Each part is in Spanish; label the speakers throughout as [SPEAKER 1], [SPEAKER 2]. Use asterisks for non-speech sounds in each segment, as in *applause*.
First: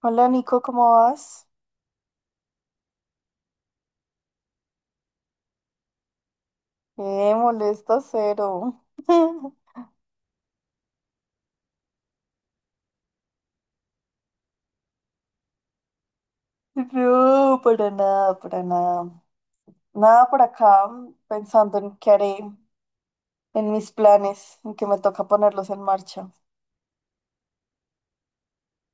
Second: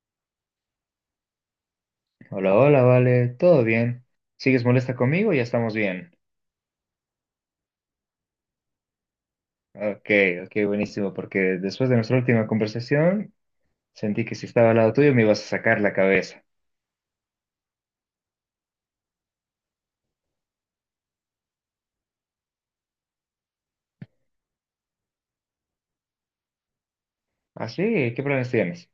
[SPEAKER 1] Hola Nico, ¿cómo vas?
[SPEAKER 2] Hola, hola, vale, todo bien. ¿Sigues molesta conmigo? Ya estamos bien.
[SPEAKER 1] Molesta cero. *laughs*
[SPEAKER 2] Ok, ok, buenísimo, porque después de nuestra última conversación sentí que si estaba al lado tuyo me ibas a sacar la cabeza.
[SPEAKER 1] No, para nada, para nada. Nada por acá, pensando en qué haré, en mis planes, en que me toca ponerlos en marcha.
[SPEAKER 2] ¿Ah, sí? ¿Qué planes tienes?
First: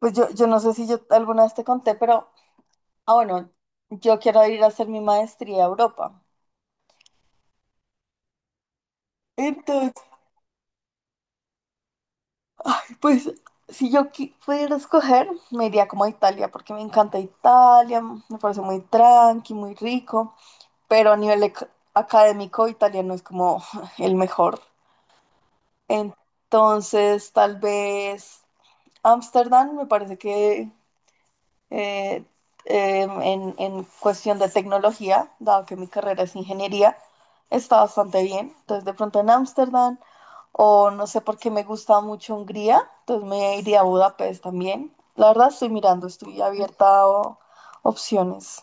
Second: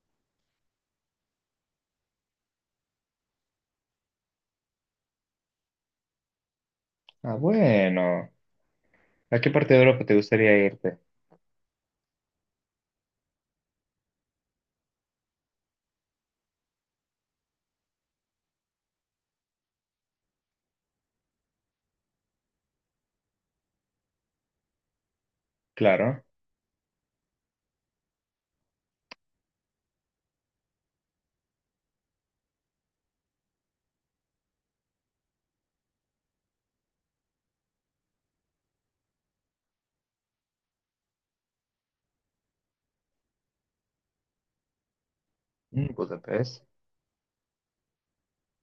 [SPEAKER 1] Pues yo no sé si yo alguna vez te conté, pero, bueno, yo quiero ir a hacer mi maestría a Europa.
[SPEAKER 2] Ah, bueno. ¿A qué parte de
[SPEAKER 1] Entonces,
[SPEAKER 2] Europa te gustaría irte?
[SPEAKER 1] pues, si pudiera escoger, me iría como a Italia, porque me encanta Italia, me parece muy tranqui, muy rico. Pero a nivel académico italiano es como *laughs* el mejor.
[SPEAKER 2] Claro.
[SPEAKER 1] Entonces, tal vez Ámsterdam me parece que eh, en cuestión de tecnología, dado que mi carrera es ingeniería, está bastante bien. Entonces, de pronto en Ámsterdam, o no sé por qué me gusta mucho Hungría, entonces me iría a Budapest también. La verdad estoy
[SPEAKER 2] Mm,
[SPEAKER 1] mirando, estoy
[SPEAKER 2] Budapest.
[SPEAKER 1] abierta a opciones.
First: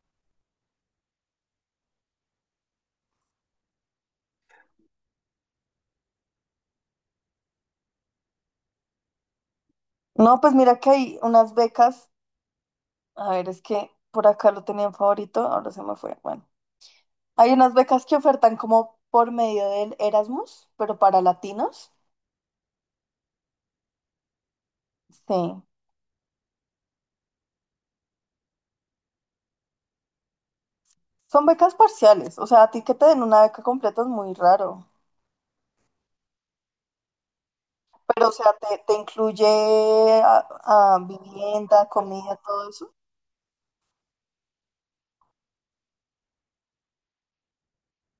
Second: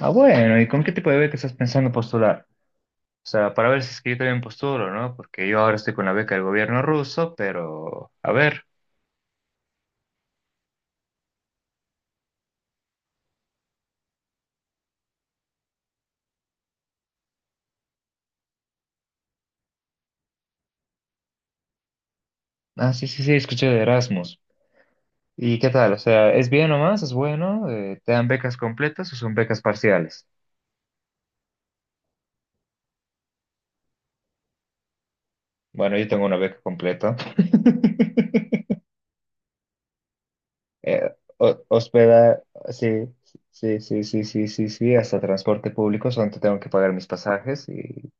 [SPEAKER 2] Ah, bueno, ¿y con qué tipo de beca estás pensando postular? O sea, para ver si es que yo también postulo, ¿no? Porque yo ahora estoy con la beca del gobierno ruso, pero a ver.
[SPEAKER 1] No, pues mira que hay unas becas. A ver, es que por acá lo tenía en favorito, ahora se me fue. Bueno, hay unas becas que ofertan como por medio del Erasmus, pero para latinos.
[SPEAKER 2] Ah, sí, sí, sí, escuché de Erasmus. ¿Y
[SPEAKER 1] Sí.
[SPEAKER 2] qué tal? O sea, ¿es bien nomás? ¿Es bueno? ¿Te dan becas completas o son becas parciales?
[SPEAKER 1] Son becas parciales, o sea, a ti que te den una beca completa es muy raro.
[SPEAKER 2] Bueno, yo tengo una beca completa.
[SPEAKER 1] Pero, o sea,
[SPEAKER 2] *laughs*
[SPEAKER 1] te incluye a- a
[SPEAKER 2] Eh,
[SPEAKER 1] vivienda, comida,
[SPEAKER 2] Hospeda,
[SPEAKER 1] todo
[SPEAKER 2] sí,
[SPEAKER 1] eso.
[SPEAKER 2] sí, sí, sí, sí, sí, sí, hasta transporte público, solamente tengo que pagar mis pasajes y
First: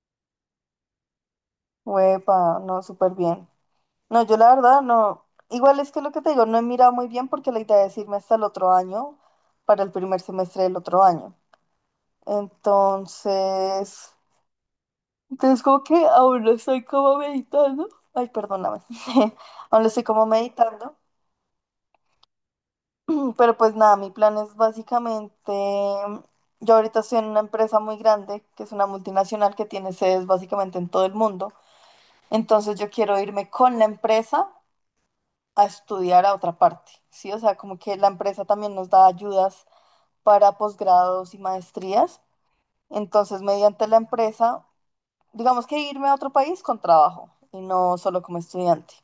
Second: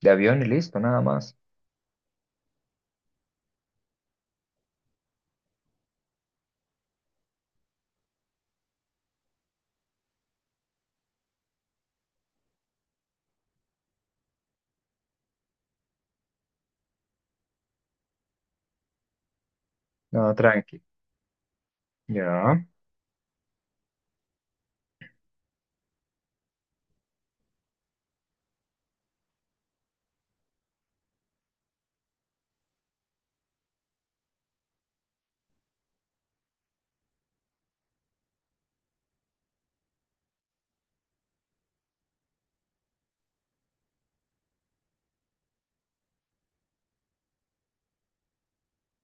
[SPEAKER 2] de avión y listo, nada más.
[SPEAKER 1] Huepa, no, súper bien. No, yo la verdad no. Igual es que lo que te digo, no he mirado muy bien porque la idea es irme hasta el otro año, para el primer semestre del otro año. Entonces. Entonces, como que aún no estoy como meditando. Ay, perdóname. *laughs* Aún no estoy como
[SPEAKER 2] No, tranqui.
[SPEAKER 1] meditando.
[SPEAKER 2] Ya.
[SPEAKER 1] *clears throat* Pero pues nada, mi plan es básicamente, yo ahorita estoy en una empresa muy grande, que es una multinacional que tiene sedes básicamente en todo el mundo. Entonces yo quiero irme con la empresa a estudiar a otra parte, ¿sí? O sea, como que la empresa también nos da ayudas para posgrados y maestrías. Entonces, mediante la empresa, digamos que irme a otro país con trabajo y no solo como estudiante.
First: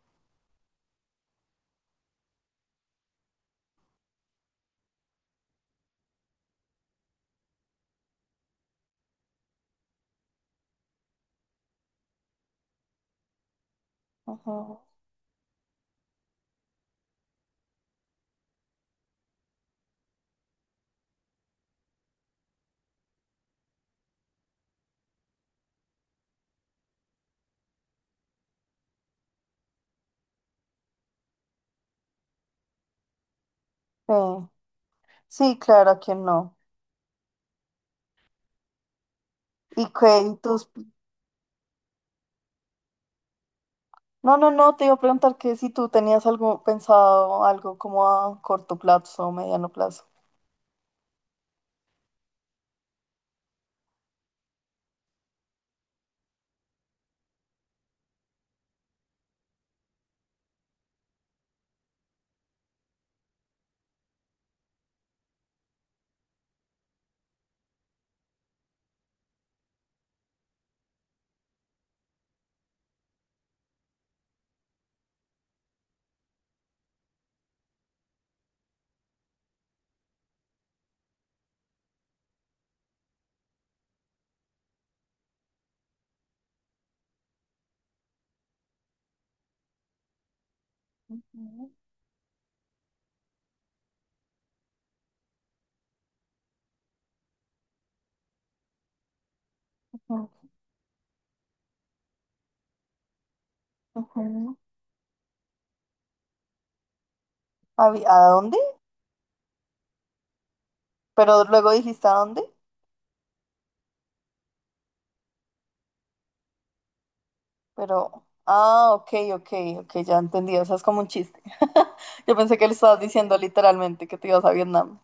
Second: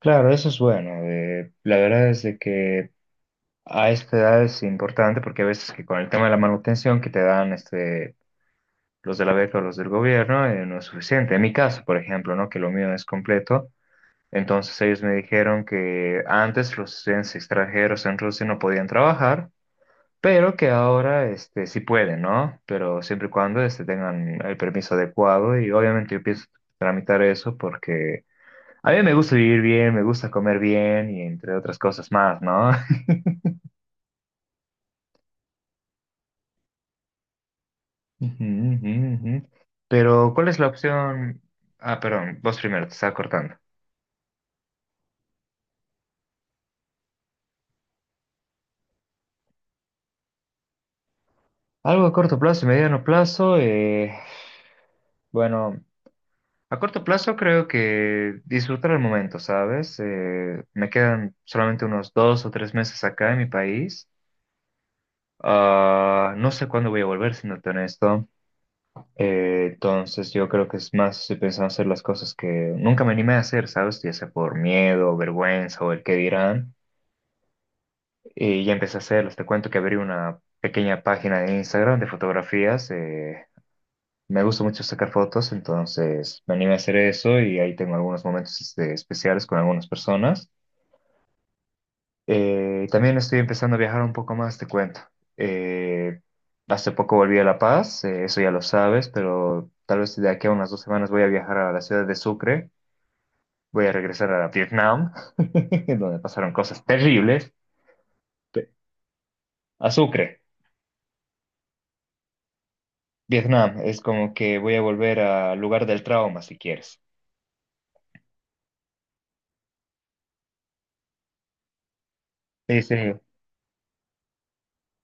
[SPEAKER 2] Claro, eso es bueno. La verdad es de que a esta edad es importante porque a veces que con el tema de la manutención que te dan este los de la beca o los del gobierno, no es suficiente. En mi caso, por ejemplo, ¿no? Que lo mío es completo.
[SPEAKER 1] Ajá.
[SPEAKER 2] Entonces ellos me dijeron que antes los estudiantes extranjeros en Rusia no podían trabajar, pero que ahora este, sí pueden, ¿no? Pero siempre y cuando este, tengan el permiso adecuado y obviamente yo pienso tramitar eso porque a mí me gusta vivir bien, me gusta comer bien y entre otras cosas más, ¿no?
[SPEAKER 1] Sí, sí, claro, ¿a quién no?
[SPEAKER 2] *laughs* Ujú, ujú, ujú.
[SPEAKER 1] Y
[SPEAKER 2] Pero ¿cuál es la opción? Ah, perdón, vos primero, te estaba cortando.
[SPEAKER 1] No, no, no, te iba a preguntar que si tú tenías algo pensado, algo como a corto plazo o mediano plazo.
[SPEAKER 2] Algo a corto plazo y mediano plazo, bueno, a corto plazo creo que disfrutar el momento, ¿sabes? Me quedan solamente unos 2 o 3 meses acá en mi país. Ah, no sé cuándo voy a volver, siéndote honesto. Entonces yo creo que es más, estoy pensando hacer las cosas que nunca me animé a hacer, ¿sabes? Ya sea por miedo, vergüenza o el qué dirán. Y ya empecé a hacerlas. Te cuento que abrí una pequeña página de Instagram de fotografías. Me gusta mucho sacar fotos, entonces me animé a hacer eso y ahí tengo algunos momentos este, especiales con algunas personas.
[SPEAKER 1] Ujú,
[SPEAKER 2] También estoy empezando a viajar un poco más, te cuento. Eh, Hace poco volví a La Paz, eso ya lo sabes, pero tal vez de aquí a unas 2 semanas voy a viajar a la ciudad de Sucre, voy a regresar a
[SPEAKER 1] ujú.
[SPEAKER 2] Vietnam, *laughs* donde pasaron cosas terribles.
[SPEAKER 1] ¿A, a dónde?
[SPEAKER 2] Pe- A Sucre,
[SPEAKER 1] Pero luego dijiste a dónde,
[SPEAKER 2] Vietnam, es como que voy a volver al lugar del trauma, si quieres.
[SPEAKER 1] pero... Ah, ok, ok, ok, ya entendí, o sea, es como un chiste. *laughs* Yo pensé que le
[SPEAKER 2] Sí, sí.
[SPEAKER 1] estabas diciendo literalmente que te ibas a Vietnam.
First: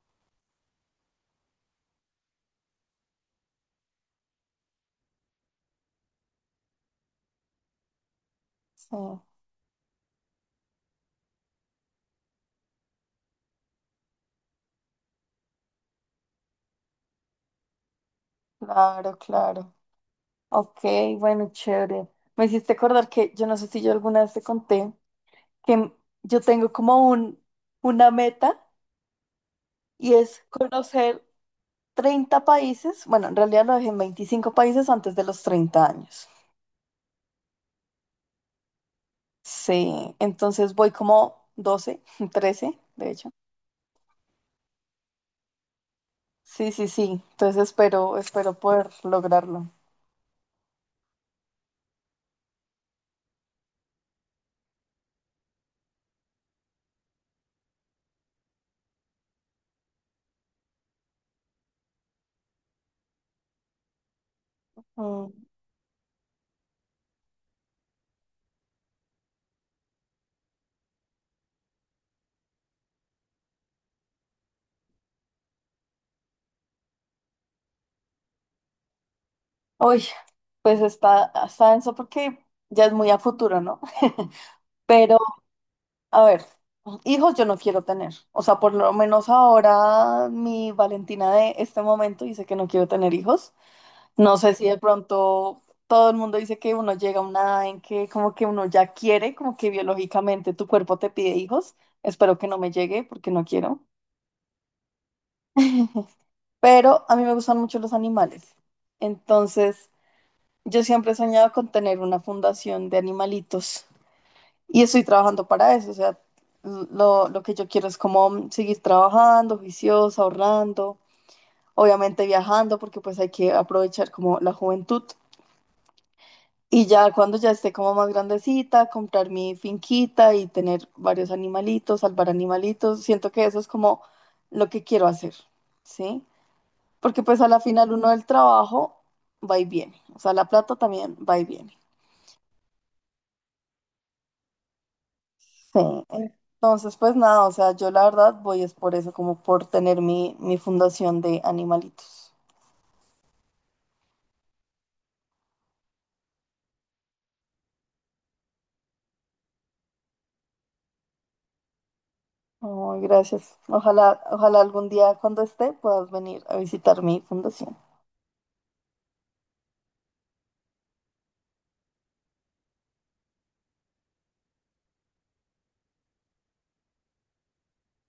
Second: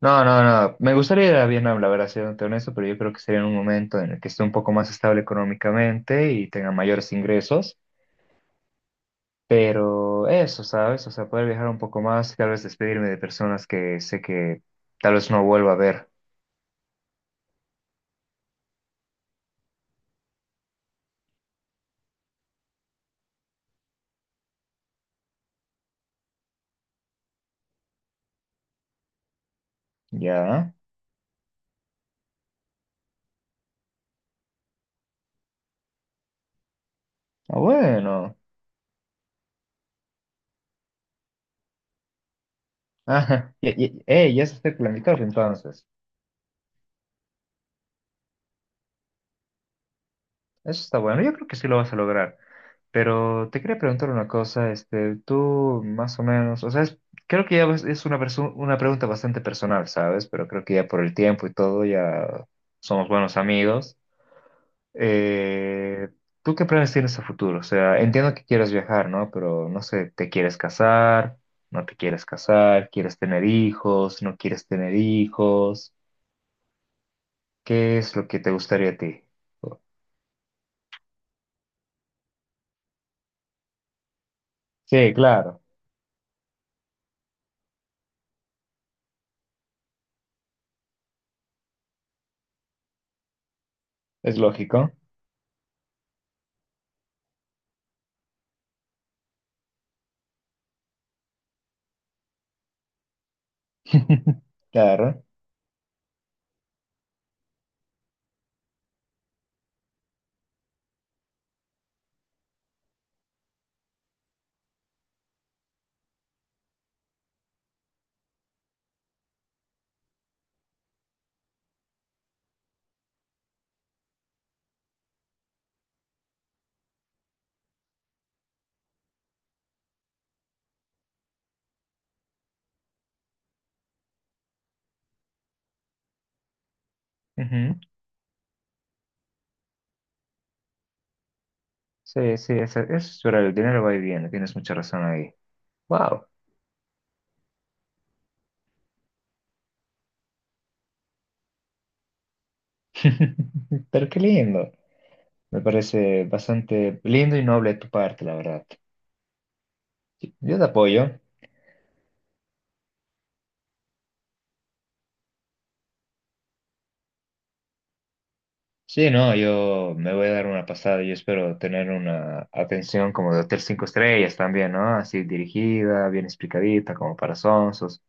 [SPEAKER 2] No, no, no. Me gustaría ir a Vietnam, la verdad, siendo honesto, pero yo creo que sería en un momento en el que esté un poco más estable económicamente y tenga mayores ingresos.
[SPEAKER 1] Sí,
[SPEAKER 2] Pero eso, ¿sabes? O sea, poder viajar un poco más, tal vez despedirme de personas que sé que tal vez no vuelva a ver.
[SPEAKER 1] claro, claro. Ok, bueno, chévere. Me hiciste acordar que yo no sé si yo alguna vez te conté. Que yo tengo como una meta y es
[SPEAKER 2] Ya.
[SPEAKER 1] conocer 30 países, bueno, en realidad lo dejé en 25 países antes de los 30 años.
[SPEAKER 2] Ah, bueno.
[SPEAKER 1] Sí, entonces voy como 12 *laughs* 13
[SPEAKER 2] *laughs*
[SPEAKER 1] de hecho.
[SPEAKER 2] Ajá. Ya se está planificado entonces.
[SPEAKER 1] Sí, sí, sí, entonces espero, espero poder lograrlo.
[SPEAKER 2] Eso está bueno, yo creo que sí lo vas a lograr. Pero te quería preguntar una cosa, este, tú más o menos, o sea, creo que es una, una pregunta bastante personal, ¿sabes? Pero creo que ya por el tiempo y todo ya somos buenos amigos.
[SPEAKER 1] Mm.
[SPEAKER 2] Eh, ¿Tú qué planes tienes a futuro? O sea, entiendo que quieres viajar, ¿no? Pero no sé, ¿te quieres casar? ¿No te quieres casar? ¿Quieres tener hijos? ¿No quieres tener hijos? ¿Qué es lo que te gustaría a ti?
[SPEAKER 1] Uy, pues está, está denso porque ya es muy a futuro, ¿no? *laughs*
[SPEAKER 2] Sí,
[SPEAKER 1] Pero,
[SPEAKER 2] claro,
[SPEAKER 1] a ver, hijos yo no quiero tener. O sea, por lo menos ahora mi Valentina de este momento dice que no quiero tener hijos. No
[SPEAKER 2] es
[SPEAKER 1] sé si de
[SPEAKER 2] lógico.
[SPEAKER 1] pronto todo el mundo dice que uno llega a una edad en que como que uno ya quiere, como que biológicamente tu cuerpo te pide hijos. Espero que no me llegue porque no quiero.
[SPEAKER 2] *laughs* Claro.
[SPEAKER 1] Pero a mí me gustan mucho los animales. Entonces, yo siempre he soñado con tener una fundación de animalitos. Y estoy trabajando para eso, o sea, lo que yo quiero es como seguir trabajando, juiciosa, ahorrando, obviamente viajando, porque pues hay que aprovechar como la juventud. Y ya cuando ya esté como más grandecita, comprar mi finquita y tener varios animalitos, salvar animalitos, siento que eso es como lo que quiero hacer, ¿sí? Porque pues a la
[SPEAKER 2] Ujú.
[SPEAKER 1] final uno del trabajo va y viene, o sea, la plata también va y viene.
[SPEAKER 2] Sí, sí, eso es verdad, el dinero va y viene, tienes mucha razón ahí.
[SPEAKER 1] Sí.
[SPEAKER 2] Wow,
[SPEAKER 1] Entonces, pues nada, o sea, yo la verdad voy es por eso, como por tener mi fundación de animalitos.
[SPEAKER 2] *laughs* pero qué lindo. Me parece bastante lindo y noble de tu parte, la verdad. Sí, yo te apoyo.
[SPEAKER 1] Ay, gracias. Ojalá, ojalá algún día cuando esté puedas venir a visitar mi fundación.
[SPEAKER 2] Sí, no, yo me voy a dar una pasada y espero tener una atención como de hotel 5 estrellas también, ¿no? Así dirigida, bien explicadita, como para sonsos.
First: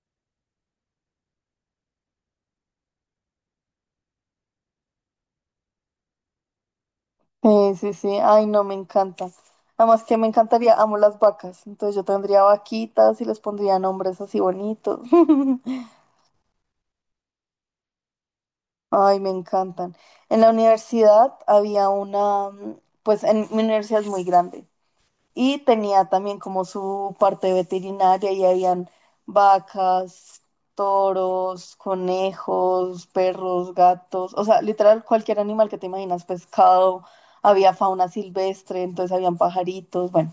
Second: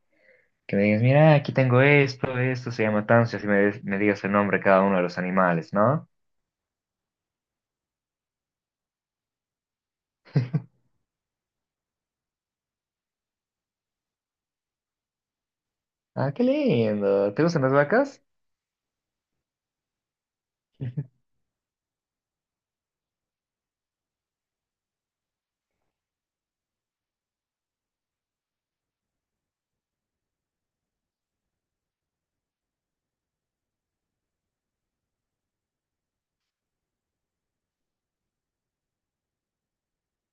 [SPEAKER 2] Que me digas, mira, aquí tengo esto, esto se llama tanso, y así me digas el nombre de cada uno de los animales, ¿no?
[SPEAKER 1] Sí, sí, sí. Ay, no, me encanta. Además que me encantaría, amo las vacas. Entonces yo tendría vaquitas y les pondría nombres así bonitos. *laughs*
[SPEAKER 2] Ah, qué lindo. ¿Te gustan las vacas?
[SPEAKER 1] Ay, me encantan. En la
[SPEAKER 2] *laughs*
[SPEAKER 1] universidad había una, pues en mi universidad es muy grande. Y tenía también como su parte veterinaria y habían vacas, toros, conejos, perros, gatos, o sea, literal cualquier animal que te imaginas, pescado, había fauna silvestre, entonces habían pajaritos, bueno,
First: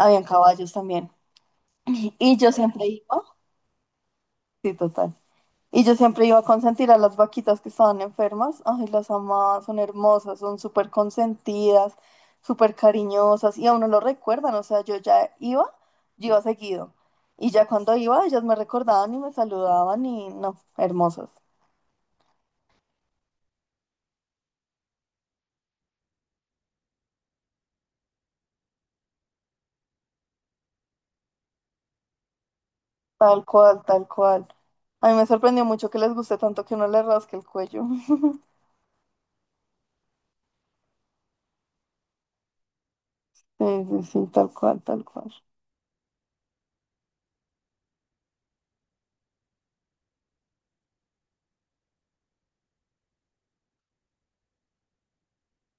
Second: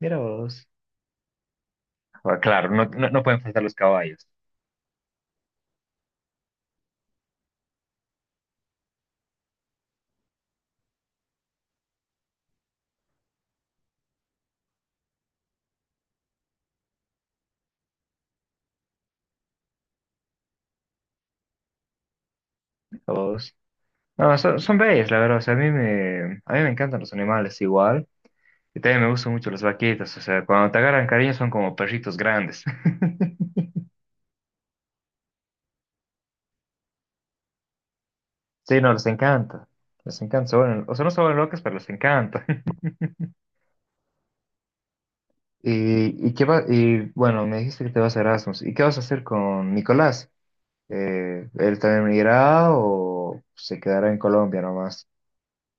[SPEAKER 2] Mira vos.
[SPEAKER 1] caballos también. Y
[SPEAKER 2] Ah,
[SPEAKER 1] yo
[SPEAKER 2] claro, no,
[SPEAKER 1] siempre
[SPEAKER 2] no,
[SPEAKER 1] iba,
[SPEAKER 2] no pueden faltar los caballos.
[SPEAKER 1] sí, total. Y yo siempre iba a consentir a las vaquitas que estaban enfermas. Ay, las amaba, son hermosas, son súper consentidas, súper cariñosas. Y a uno lo recuerdan, o sea, yo ya iba, yo iba seguido. Y ya cuando iba, ellas me recordaban y me saludaban y no, hermosas.
[SPEAKER 2] Vos. No, son bellos, la verdad. O sea, a mí me encantan los animales igual. Y también me gustan mucho las vaquitas. O sea, cuando te agarran cariño son como perritos grandes.
[SPEAKER 1] Tal
[SPEAKER 2] *laughs*
[SPEAKER 1] cual, tal cual. A mí me sorprendió mucho que les guste tanto que uno le rasque el cuello. *laughs*
[SPEAKER 2] Sí, no, les encanta. Les encanta. O sea, no se vuelven locas, pero les encanta. *laughs*
[SPEAKER 1] Sí, sí, sí, tal cual, tal cual.
[SPEAKER 2] Y, qué va, y bueno, me dijiste que te vas a Erasmus. ¿Y qué vas a hacer con Nicolás? ¿Él también irá o se quedará en Colombia nomás?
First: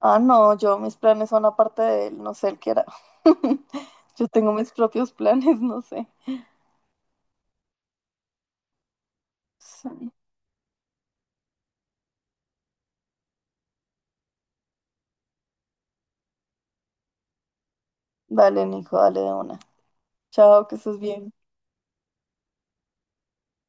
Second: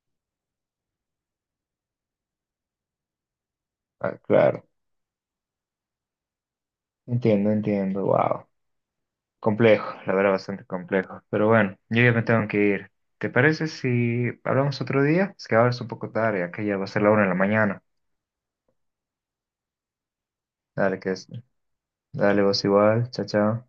[SPEAKER 1] Ah, no, yo mis planes son aparte de él, no sé él qué era. *laughs*
[SPEAKER 2] Ah,
[SPEAKER 1] Yo tengo
[SPEAKER 2] claro.
[SPEAKER 1] mis propios planes, no sé.
[SPEAKER 2] Entiendo, entiendo, wow.
[SPEAKER 1] Sí.
[SPEAKER 2] Complejo, la verdad, bastante complejo. Pero bueno, yo ya me tengo que ir. ¿Te parece si hablamos otro día? Es que ahora es un poco tarde, acá ya va a ser la una de la mañana.
[SPEAKER 1] Dale, Nico, dale de una. Chao, que estés
[SPEAKER 2] Dale, que es.
[SPEAKER 1] bien.
[SPEAKER 2] Dale, vos igual, chao, chao.